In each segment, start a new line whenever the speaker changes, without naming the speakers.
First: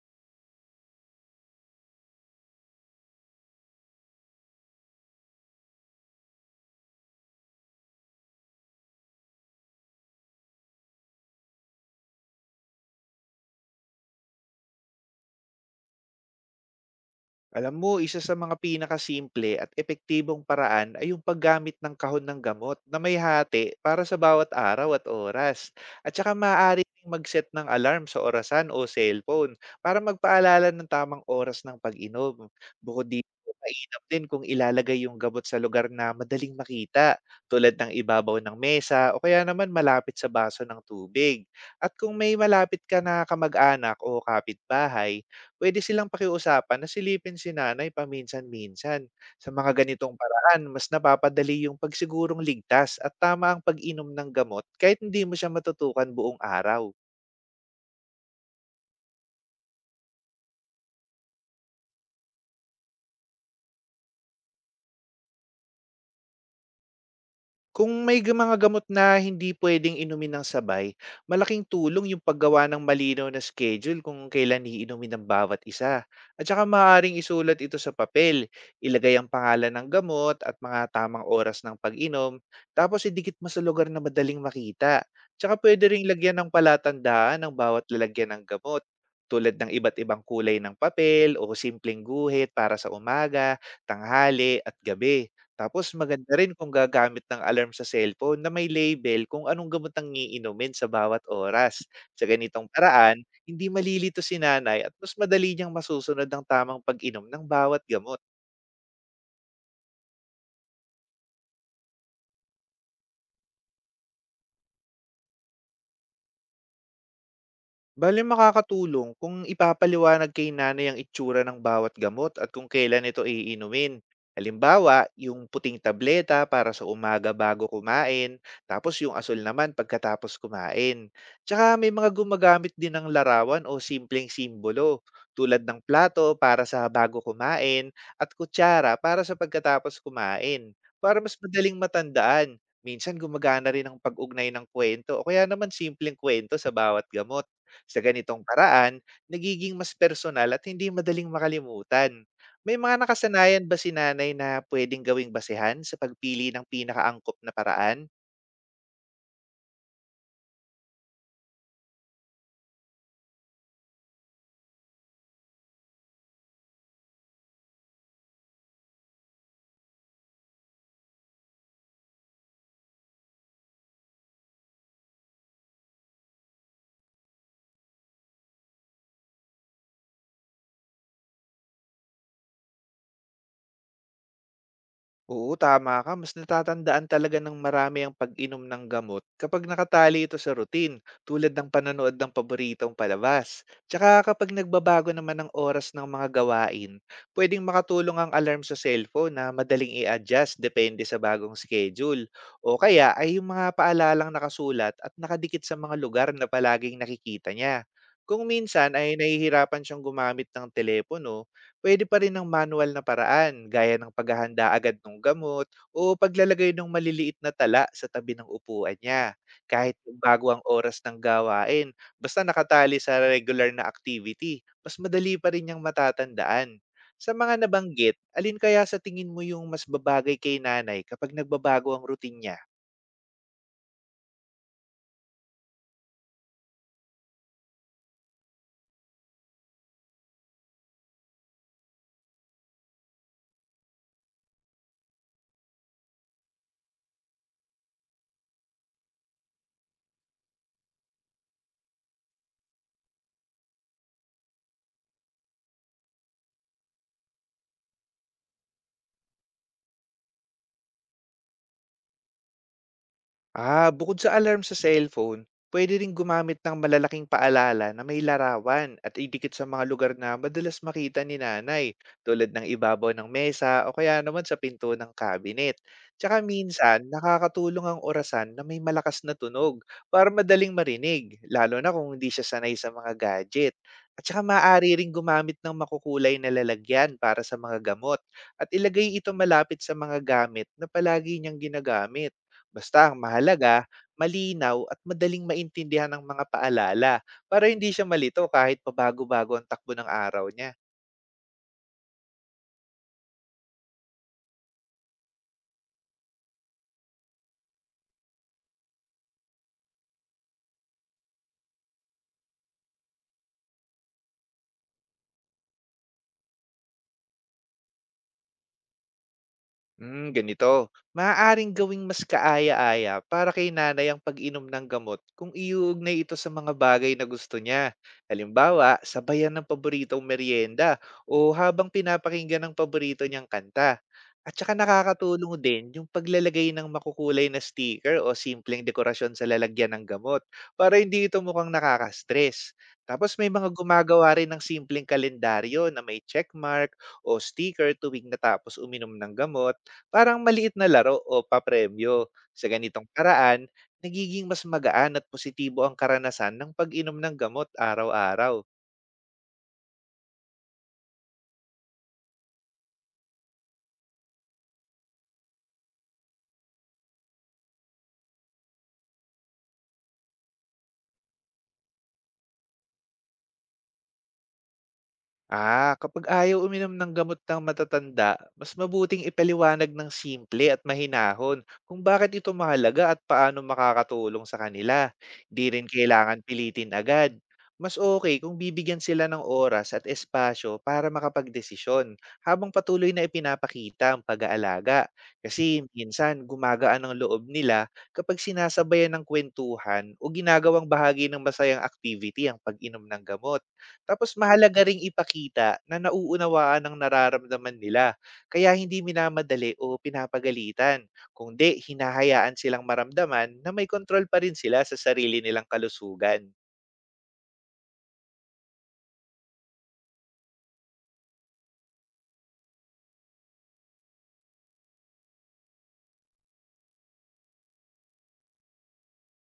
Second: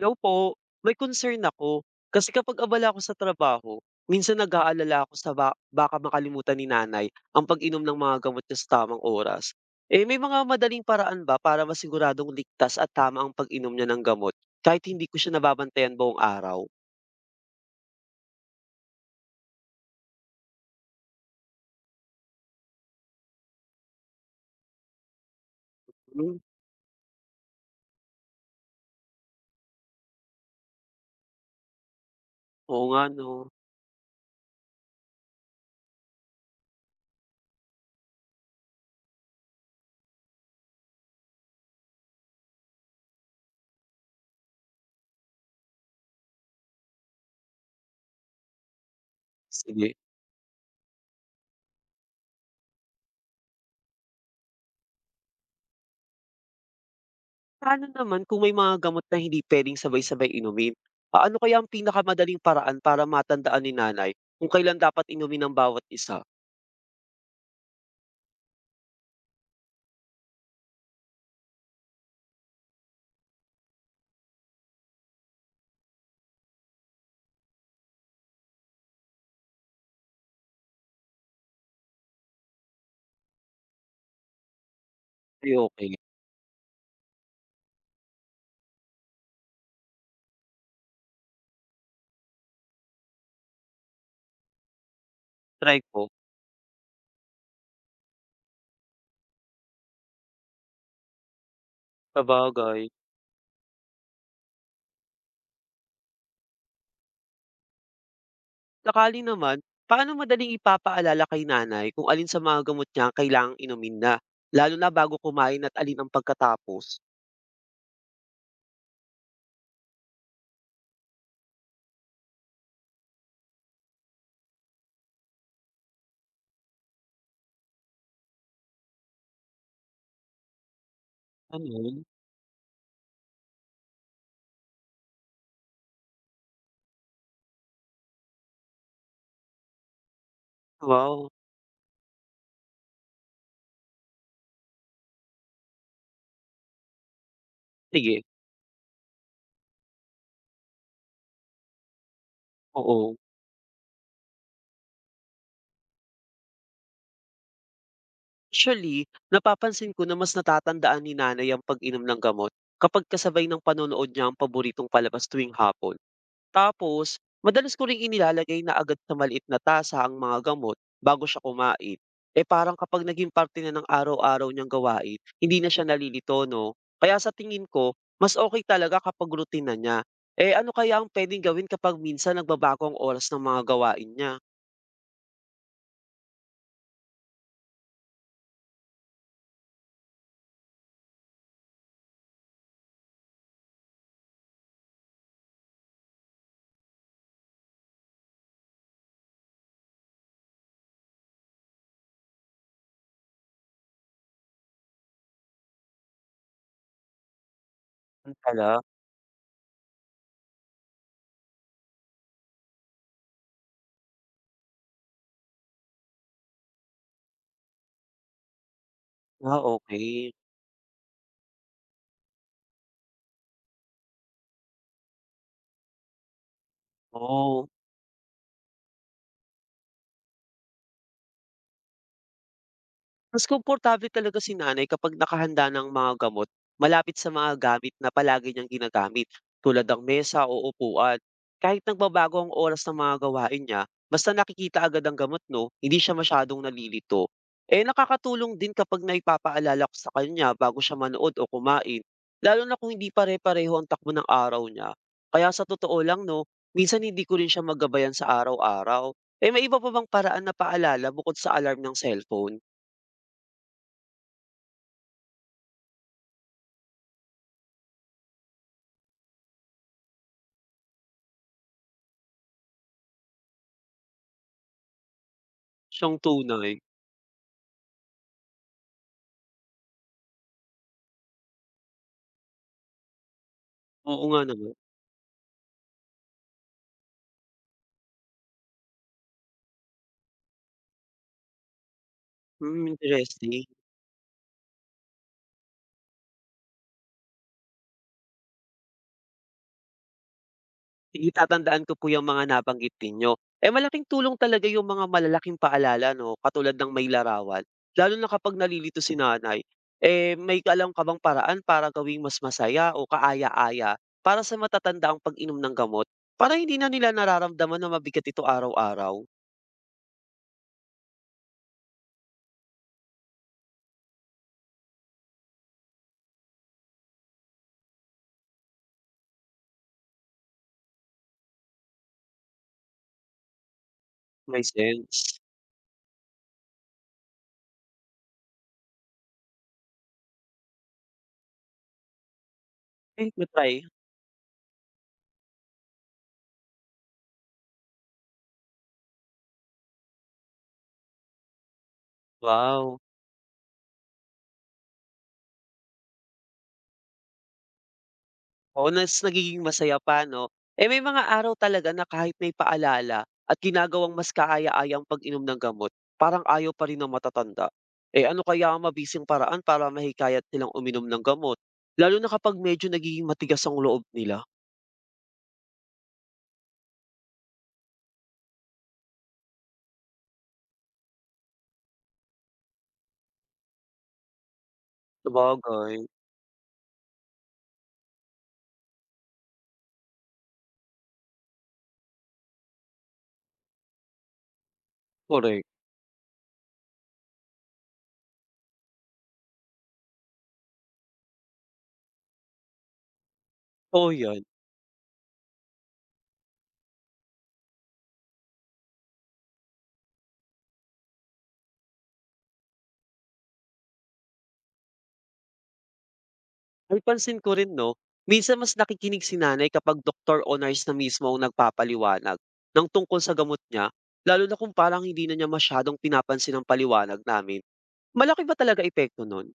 Hello po, may concern ako. Kasi kapag abala ako sa trabaho, minsan nag-aalala ako sa baka makalimutan ni nanay ang pag-inom ng mga gamot niya sa tamang oras. Eh may mga madaling paraan ba para masiguradong ligtas at tama ang pag-inom niya ng gamot kahit hindi ko siya nababantayan buong araw?
Alam mo, isa sa mga pinakasimple at epektibong paraan ay yung paggamit ng kahon ng gamot na may hati para sa bawat araw at oras. At saka
Hmm,
maaari ding mag-set ng alarm sa orasan o cellphone para magpaalala ng tamang oras ng pag-inom.
oo nga
Bukod
no.
dito, mainam din kung ilalagay yung gamot sa lugar na madaling makita, tulad ng ibabaw ng mesa o kaya naman malapit sa baso ng tubig. At kung may malapit ka na kamag-anak o kapitbahay, puwede silang pakiusapan na silipin si nanay paminsan-minsan. Sa mga
Sige.
ganitong paraan, mas napapadali yung pagsigurong ligtas at tama ang pag-inom ng gamot kahit hindi mo siya matutukan buong araw.
Paano naman kung may mga gamot na hindi pwedeng sabay-sabay inumin? Ano kaya ang pinakamadaling paraan para matandaan ni nanay kung kailan dapat inumin ang bawat isa?
Kung may mga gamot na hindi puwedeng inumin nang sabay, malaking tulong yung paggawa ng malinaw na schedule kung kailan iinumin ng bawat isa. At saka maaaring isulat ito sa papel, ilagay ang pangalan ng gamot at mga tamang oras ng pag-inom, tapos idikit mo sa lugar na madaling makita.
Ay,
Tsaka puwede
okay,
ring lagyan ng palatandaan ang bawat lalagyan ng gamot, tulad ng iba't ibang kulay ng papel o simpleng guhit para sa umaga, tanghali at gabi.
try
Tapos
ko.
maganda rin kung gagamit ng alarm sa cellphone na may label kung anong gamot ang iinumin sa bawat oras. Sa ganitong
Sabagay.
paraan, hindi malilito si nanay at mas madali niyang masusunod ang tamang pag-inom ng bawat gamot.
Sakali naman, paano madaling ipapaalala kay nanay kung alin sa mga gamot niya ang kailangang inumin na, lalo na bago kumain at alin ang pagkatapos?
Bale makakatulong kung ipapaliwanag kay nanay ang itsura ng bawat gamot at kung kailan ito iinumin. Halimbawa, yung puting tableta para sa umaga bago kumain, tapos yung asul naman pagkatapos kumain. Tsaka may
Gano'n?
mga gumagamit din ng larawan o simpleng simbolo, tulad ng plato para sa bago kumain at kutsara para sa pagkatapos kumain, para
Wow,
mas madaling matandaan. Minsan gumagana rin ang pag-ugnay ng kwento o kaya naman simpleng kwento sa bawat gamot. Sa
sige,
ganitong paraan, nagiging mas personal at hindi madaling makalimutan. May mga
oo.
nakasanayan ba si nanay na pwedeng gawing basehan sa pagpili ng pinakaangkop na paraan?
Actually, napapansin ko na mas natatandaan ni nanay ang pag-inom ng gamot kapag kasabay ng panonood niya ang paboritong palabas tuwing hapon. Tapos, madalas ko ring inilalagay na agad sa maliit na tasa ang mga gamot bago siya kumain. Eh, parang kapag naging parte na ng araw-araw niyang gawain, hindi na siya nalilito, no? Kaya sa tingin ko, mas okay talaga kapag routine na niya. Eh, ano kaya ang pwedeng gawin kapag minsan nagbabago ang oras ng mga gawain niya?
Oo, tama ka. Mas natatandaan talaga ng marami ang pag-inom ng gamot kapag nakatali ito sa routine, tulad ng panonood ng paboritong palabas. Tsaka kapag nagbabago naman ang oras ng mga gawain, pwedeng makatulong ang alarm sa cellphone na madaling i-adjust depende sa bagong schedule. O kaya ay yung mga paalalang nakasulat at nakadikit sa mga lugar na palaging nakikita niya.
Ano
Kung
pala?
minsan ay nahihirapan siyang gumamit ng telepono, puwede pa rin ang manual na paraan gaya ng paghahanda agad ng gamot o paglalagay ng maliliit na tala sa tabi ng upuan niya.
Ah,
Kahit
okay.
bago ang oras ng gawain, basta nakatali sa regular na activity, mas madali pa rin niyang matatandaan. Sa mga
Oo.
nabanggit, alin kaya sa tingin mo yung mas babagay kay nanay kapag nagbabago ang routine niya?
Mas komportable talaga si nanay kapag nakahanda ng mga gamot malapit sa mga gamit na palagi niyang ginagamit, tulad ng mesa o upuan. Kahit nagbabago ang oras ng mga gawain niya, basta nakikita agad ang gamot 'no, hindi siya masyadong nalilito. Eh, nakakatulong din kapag naipapaalala ko sa kanya bago siya manood o kumain, lalo na kung hindi pare-pareho ang takbo ng araw niya. Kaya sa totoo lang 'no, minsan hindi ko rin siya magabayan sa araw-araw. Eh, may iba pa bang paraan na paalala bukod sa alarm ng cellphone?
Ah, bukod sa alarm sa cellphone, pwede ring gumamit ng malalaking paalala na may larawan at idikit sa mga lugar na madalas makita ni nanay, tulad ng ibabaw ng mesa o kaya naman sa pinto ng cabinet.
Siyang
Tsaka
tunay,
minsan, nakakatulong ang orasan na may malakas na tunog para madaling marinig, lalo na kung hindi siya sanay sa mga gadget. At
oo
saka
nga naman.
maaari ring gumamit ng makukulay na lalagyan para sa mga gamot at ilagay ito malapit sa mga gamit na palagi niyang ginagamit.
Hmm,
Basta ang
interesting.
mahalaga, malinaw at madaling maintindihan ng mga paalala para hindi siya malito kahit pabago-bago ang takbo ng araw niya.
Itatandaan ko po 'yang mga nabanggit ninyo. Eh, malaking tulong talaga 'yung mga malalaking paalala 'no, katulad ng may larawan, lalo na kapag nalilito si nanay. Eh, may alam ka bang paraan para gawing mas masaya o kaaya-aya para sa matatanda ang pag-inom ng gamot, para hindi na nila nararamdaman na mabigat ito araw-araw?
Hmm, ganito. Maaaring gawing mas kaaya-aya para kay nanay ang pag-inom ng gamot kung iuugnay ito sa mga bagay na gusto niya. Halimbawa, sabayan ng paboritong merienda o habang pinapakinggan ng paborito niyang kanta. At
May
saka
sense.
nakakatulong din yung paglalagay ng makukulay na sticker o simpleng dekorasyon sa lalagyan ng gamot para hindi ito mukhang nakaka-stress.
Eh,
Tapos
ma
may mga gumagawa rin ng simpleng kalendaryo na may checkmark o sticker tuwing natapos uminom ng gamot. Parang maliit na laro o papremyo. Sa
Wow.
ganitong paraan, nagiging mas magaan at positibo ang karanasan ng pag-inom ng gamot araw-araw.
Oo, nas nagiging masaya pa 'no. Eh, may mga araw talaga na kahit may paalala at ginagawang mas kaaya-ayang pag-inom ng gamot, parang ayaw pa rin ng matatanda. Eh, ano kaya ang mabisang paraan para mahikayat silang uminom ng gamot, lalo na kapag medyo nagiging matigas ang loob nila?
Ah, kapag ayaw uminom ng gamot ng matatanda, mas mabuting ipaliwanag ng simple at mahinahon kung bakit ito mahalaga at paano makakatulong sa kanila. Di rin
Sabagay,
kailangan pilitin agad. Mas okay kung bibigyan sila ng oras at espasyo para makapagdesisyon habang patuloy na ipinapakita ang pag-aalaga.
korek.
Kasi minsan gumagaan ang loob nila kapag sinasabayan ng kwentuhan o ginagawang bahagi ng masayang activity ang pag-inom ng gamot.
Oo,
Tapos
'yan.
mahalaga ring ipakita na nauunawaan ang nararamdaman nila, kaya hindi minamadali o pinapagalitan, kundi hinahayaan silang maramdaman na may kontrol pa rin sila sa sarili nilang kalusugan.
Napansin ko rin 'no, minsan mas nakikinig si nanay kapag doktor o nurse na mismo ang nagpapaliwanag ng tungkol sa gamot niya, lalo na kung parang hindi na niya masyadong pinapansin ang paliwanag namin. Malaki ba talaga epekto nun?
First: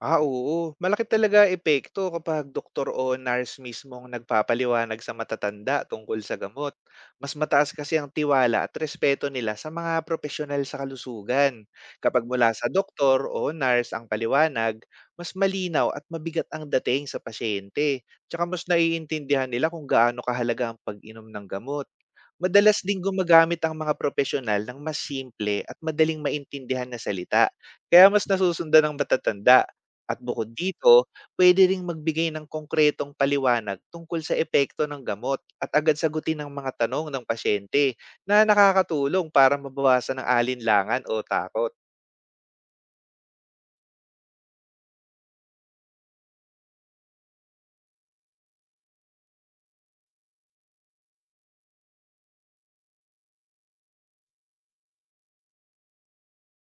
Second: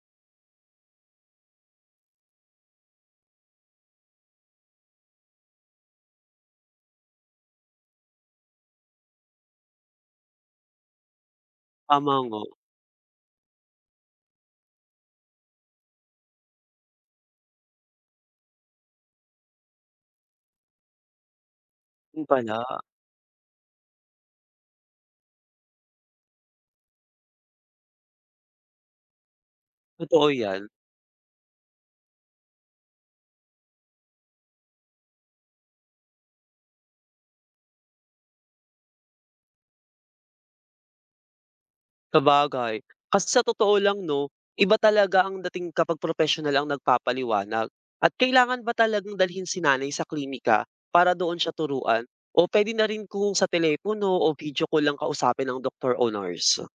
Ah, oo. Malaki talaga epekto kapag doktor o nurse mismo ang nagpapaliwanag sa matatanda tungkol sa gamot. Mas mataas kasi ang tiwala at respeto nila sa mga profesional sa kalusugan.
Tama
Kapag
nga,
mula sa doktor o nurse ang paliwanag, mas malinaw at mabigat ang dating sa pasyente. Tsaka mas naiintindihan nila kung gaano kahalaga ang pag-inom ng gamot.
yun pala,
Madalas ding gumagamit ang mga profesional ng mas simple at madaling maintindihan na salita. Kaya mas nasusundan ng matatanda, at
totoo
bukod
yan.
dito, puwede ring magbigay ng konkretong paliwanag tungkol sa epekto ng gamot at agad sagutin ang mga tanong ng pasyente na nakakatulong para mabawasan ang alinlangan o takot.
Sabagay, kasi sa totoo lang 'no, iba talaga ang dating kapag propesyonal ang nagpapaliwanag. At kailangan ba talagang dalhin si nanay sa klinika para doon siya turuan, o puwede na rin kung sa telepono o video call lang kausapin ang doktor o nurse?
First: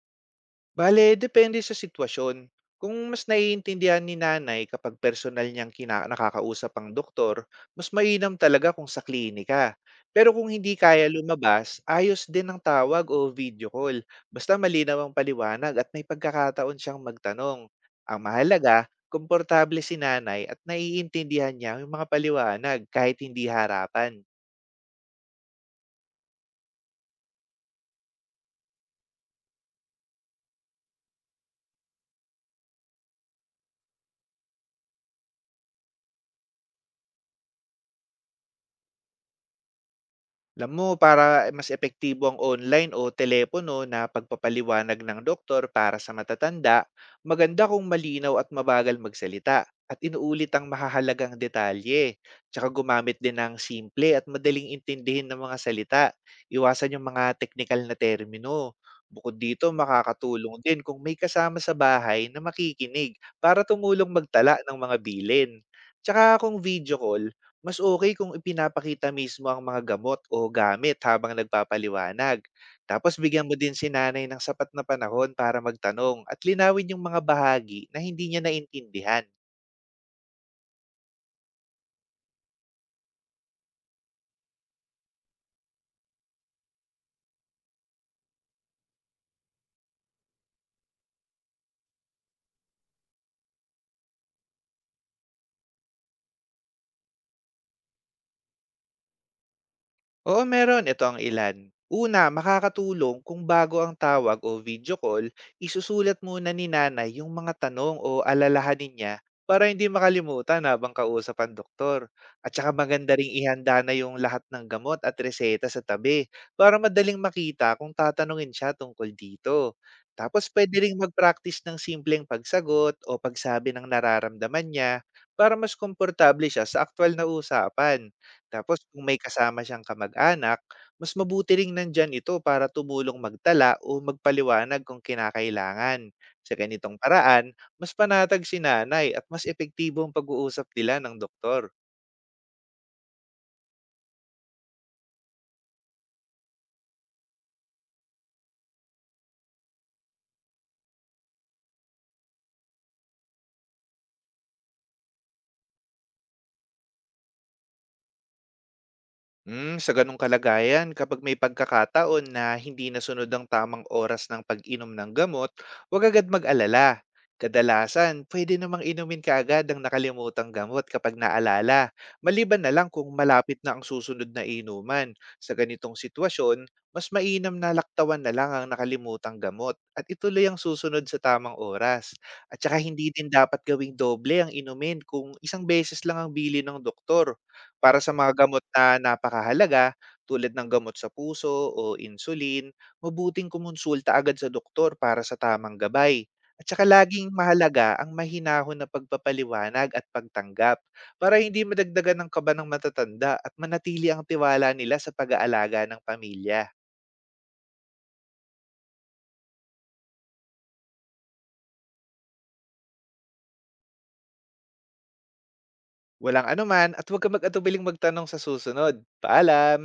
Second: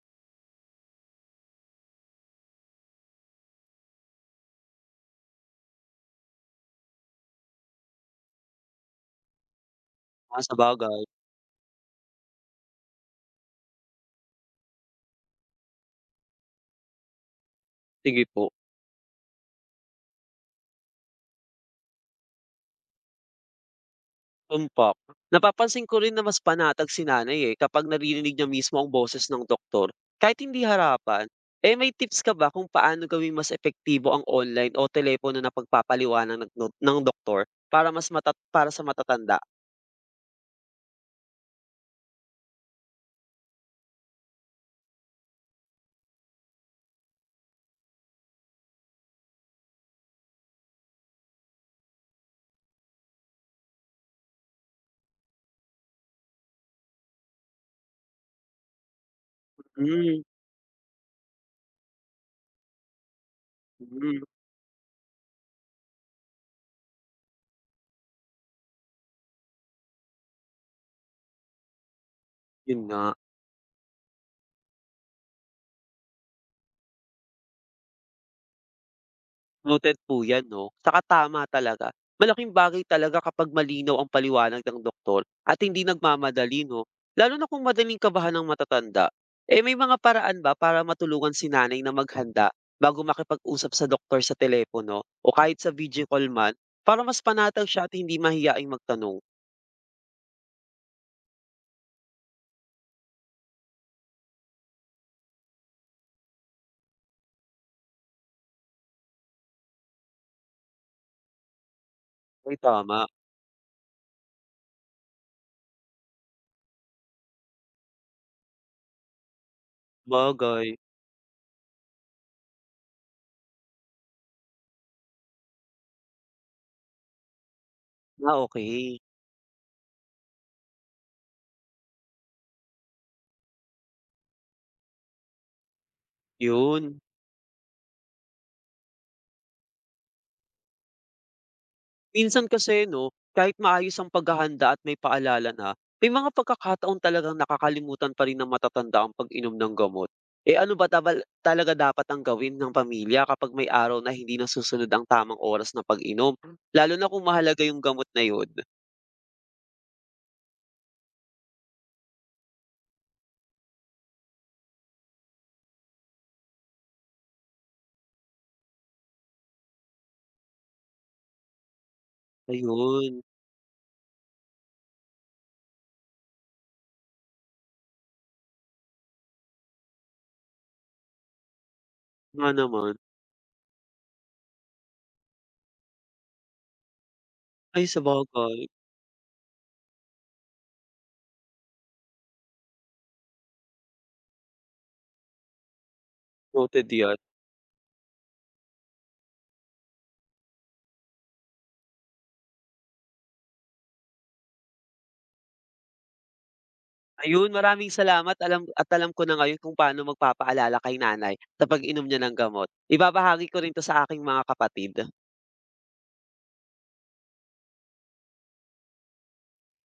Bale, depende sa sitwasyon. Kung mas naiintindihan ni nanay kapag personal niyang nakakausap ang doktor, mas mainam talaga kung sa klinika. Pero
Ah,
kung hindi
sabagay,
kaya lumabas, ayos din ang tawag o video call. Basta malinaw ang paliwanag at may pagkakataon siyang magtanong. Ang
sige po.
mahalaga, komportable si nanay at naiintindihan niya yung mga paliwanag kahit hindi harapan.
Tumpak. Napapansin ko rin na mas panatag si nanay, eh, kapag naririnig niya mismo ang boses ng doktor, kahit hindi harapan. Eh, may tips ka ba kung paano gawing mas epektibo ang online o telepono na pagpapaliwanag ng, doktor para mas mata para sa matatanda?
Alam mo, para mas epektibo ang online o telepono na pagpapaliwanag ng doktor para sa matatanda, maganda kung malinaw at mabagal magsalita at inuulit ang mahahalagang detalye. Tsaka gumamit din ng simple at madaling intindihin ng mga salita. Iwasan yung mga technical na termino. Bukod dito,
Hmm,
makakatulong din kung may kasama sa bahay na makikinig para tumulong
hmm,
magtala ng mga bilin. Tsaka kung video call, mas okay kung ipinapakita mismo ang mga gamot o gamit habang nagpapaliwanag.
yun nga.
Tapos bigyan mo din si nanay ng sapat na panahon para magtanong at linawin yung mga bahagi na hindi niya naintindihan.
Noted po 'yan 'no, tsaka tama talaga. Malaking bagay talaga kapag malinaw ang paliwanag ng doktor at hindi nagmamadali 'no, lalo na kung madaling kabahan ng matatanda. Eh, may mga paraan ba para matulungan si nanay na maghanda bago makipag-usap sa doktor sa telepono o kahit sa video call man, para mas panatag siya at hindi mahiyaing magtanong?
Oo, meron. Ito ang ilan. Una, makakatulong kung bago ang tawag o video call, isusulat muna ni nanay yung mga tanong o alalahanin niya para hindi makalimutan habang kausap ang doktor. At
Ay
saka
tama,
maganda ring ihanda na yung lahat ng gamot at reseta sa tabi para madaling makita kung tatanungin siya tungkol dito. Tapos
sabagay.
pwede ring mag-practice ng simpleng pagsagot o pagsabi ng nararamdaman niya para mas komportable siya sa aktwal na usapan.
Ah,
Tapos
okey,
kung may kasama siyang kamag-anak, mas mabuti ring nandyan ito para tumulong magtala o magpaliwanag kung kinakailangan. Sa ganitong
'yun.
paraan, mas panatag si nanay at mas epektibo ang pag-uusap nila ng doktor.
Minsan kasi 'no, kahit maayos ang paghahanda at may paalala na, may mga pagkakataon talagang nakakalimutan pa rin ng matatanda ang pag-inom ng gamot. Eh, ano ba tabal talaga dapat ang gawin ng pamilya kapag may araw na hindi nasusunod ang tamang oras na pag-inom, lalo na kung mahalaga yung gamot na yun?
Mm, sa ganong kalagayan, kapag may pagkakataon na hindi nasunod ang tamang oras ng pag-inom ng gamot, huwag agad mag-alala. Kadalasan, pwede namang inumin kaagad ang nakalimutang gamot kapag naalala, maliban na lang kung
Ayun,
malapit na ang susunod na inuman. Sa ganitong sitwasyon, mas mainam na laktawan na lang ang nakalimutang gamot at ituloy ang susunod sa tamang oras.
nga
At saka
naman.
hindi din dapat gawing doble ang inumin kung isang beses lang ang bili ng doktor
Ay
para sa mga
sabagay,
gamot na napakahalaga, tulad ng gamot sa puso o insulin. Mabuting kumonsulta agad sa doktor para sa tamang gabay. At saka
noted yan.
laging mahalaga ang mahinahon na pagpapaliwanag at pagtanggap para hindi madagdagan ng kaba ng matatanda at manatili ang tiwala nila sa pag-aalaga ng pamilya.
Ayun, maraming salamat, alam at alam ko na ngayon kung paano magpapaalala kay nanay sa pag-inom niya ng gamot. Ibabahagi ko rin 'to sa aking mga kapatid.
Walang anuman at huwag ka mag-atubiling magtanong sa susunod. Paalam!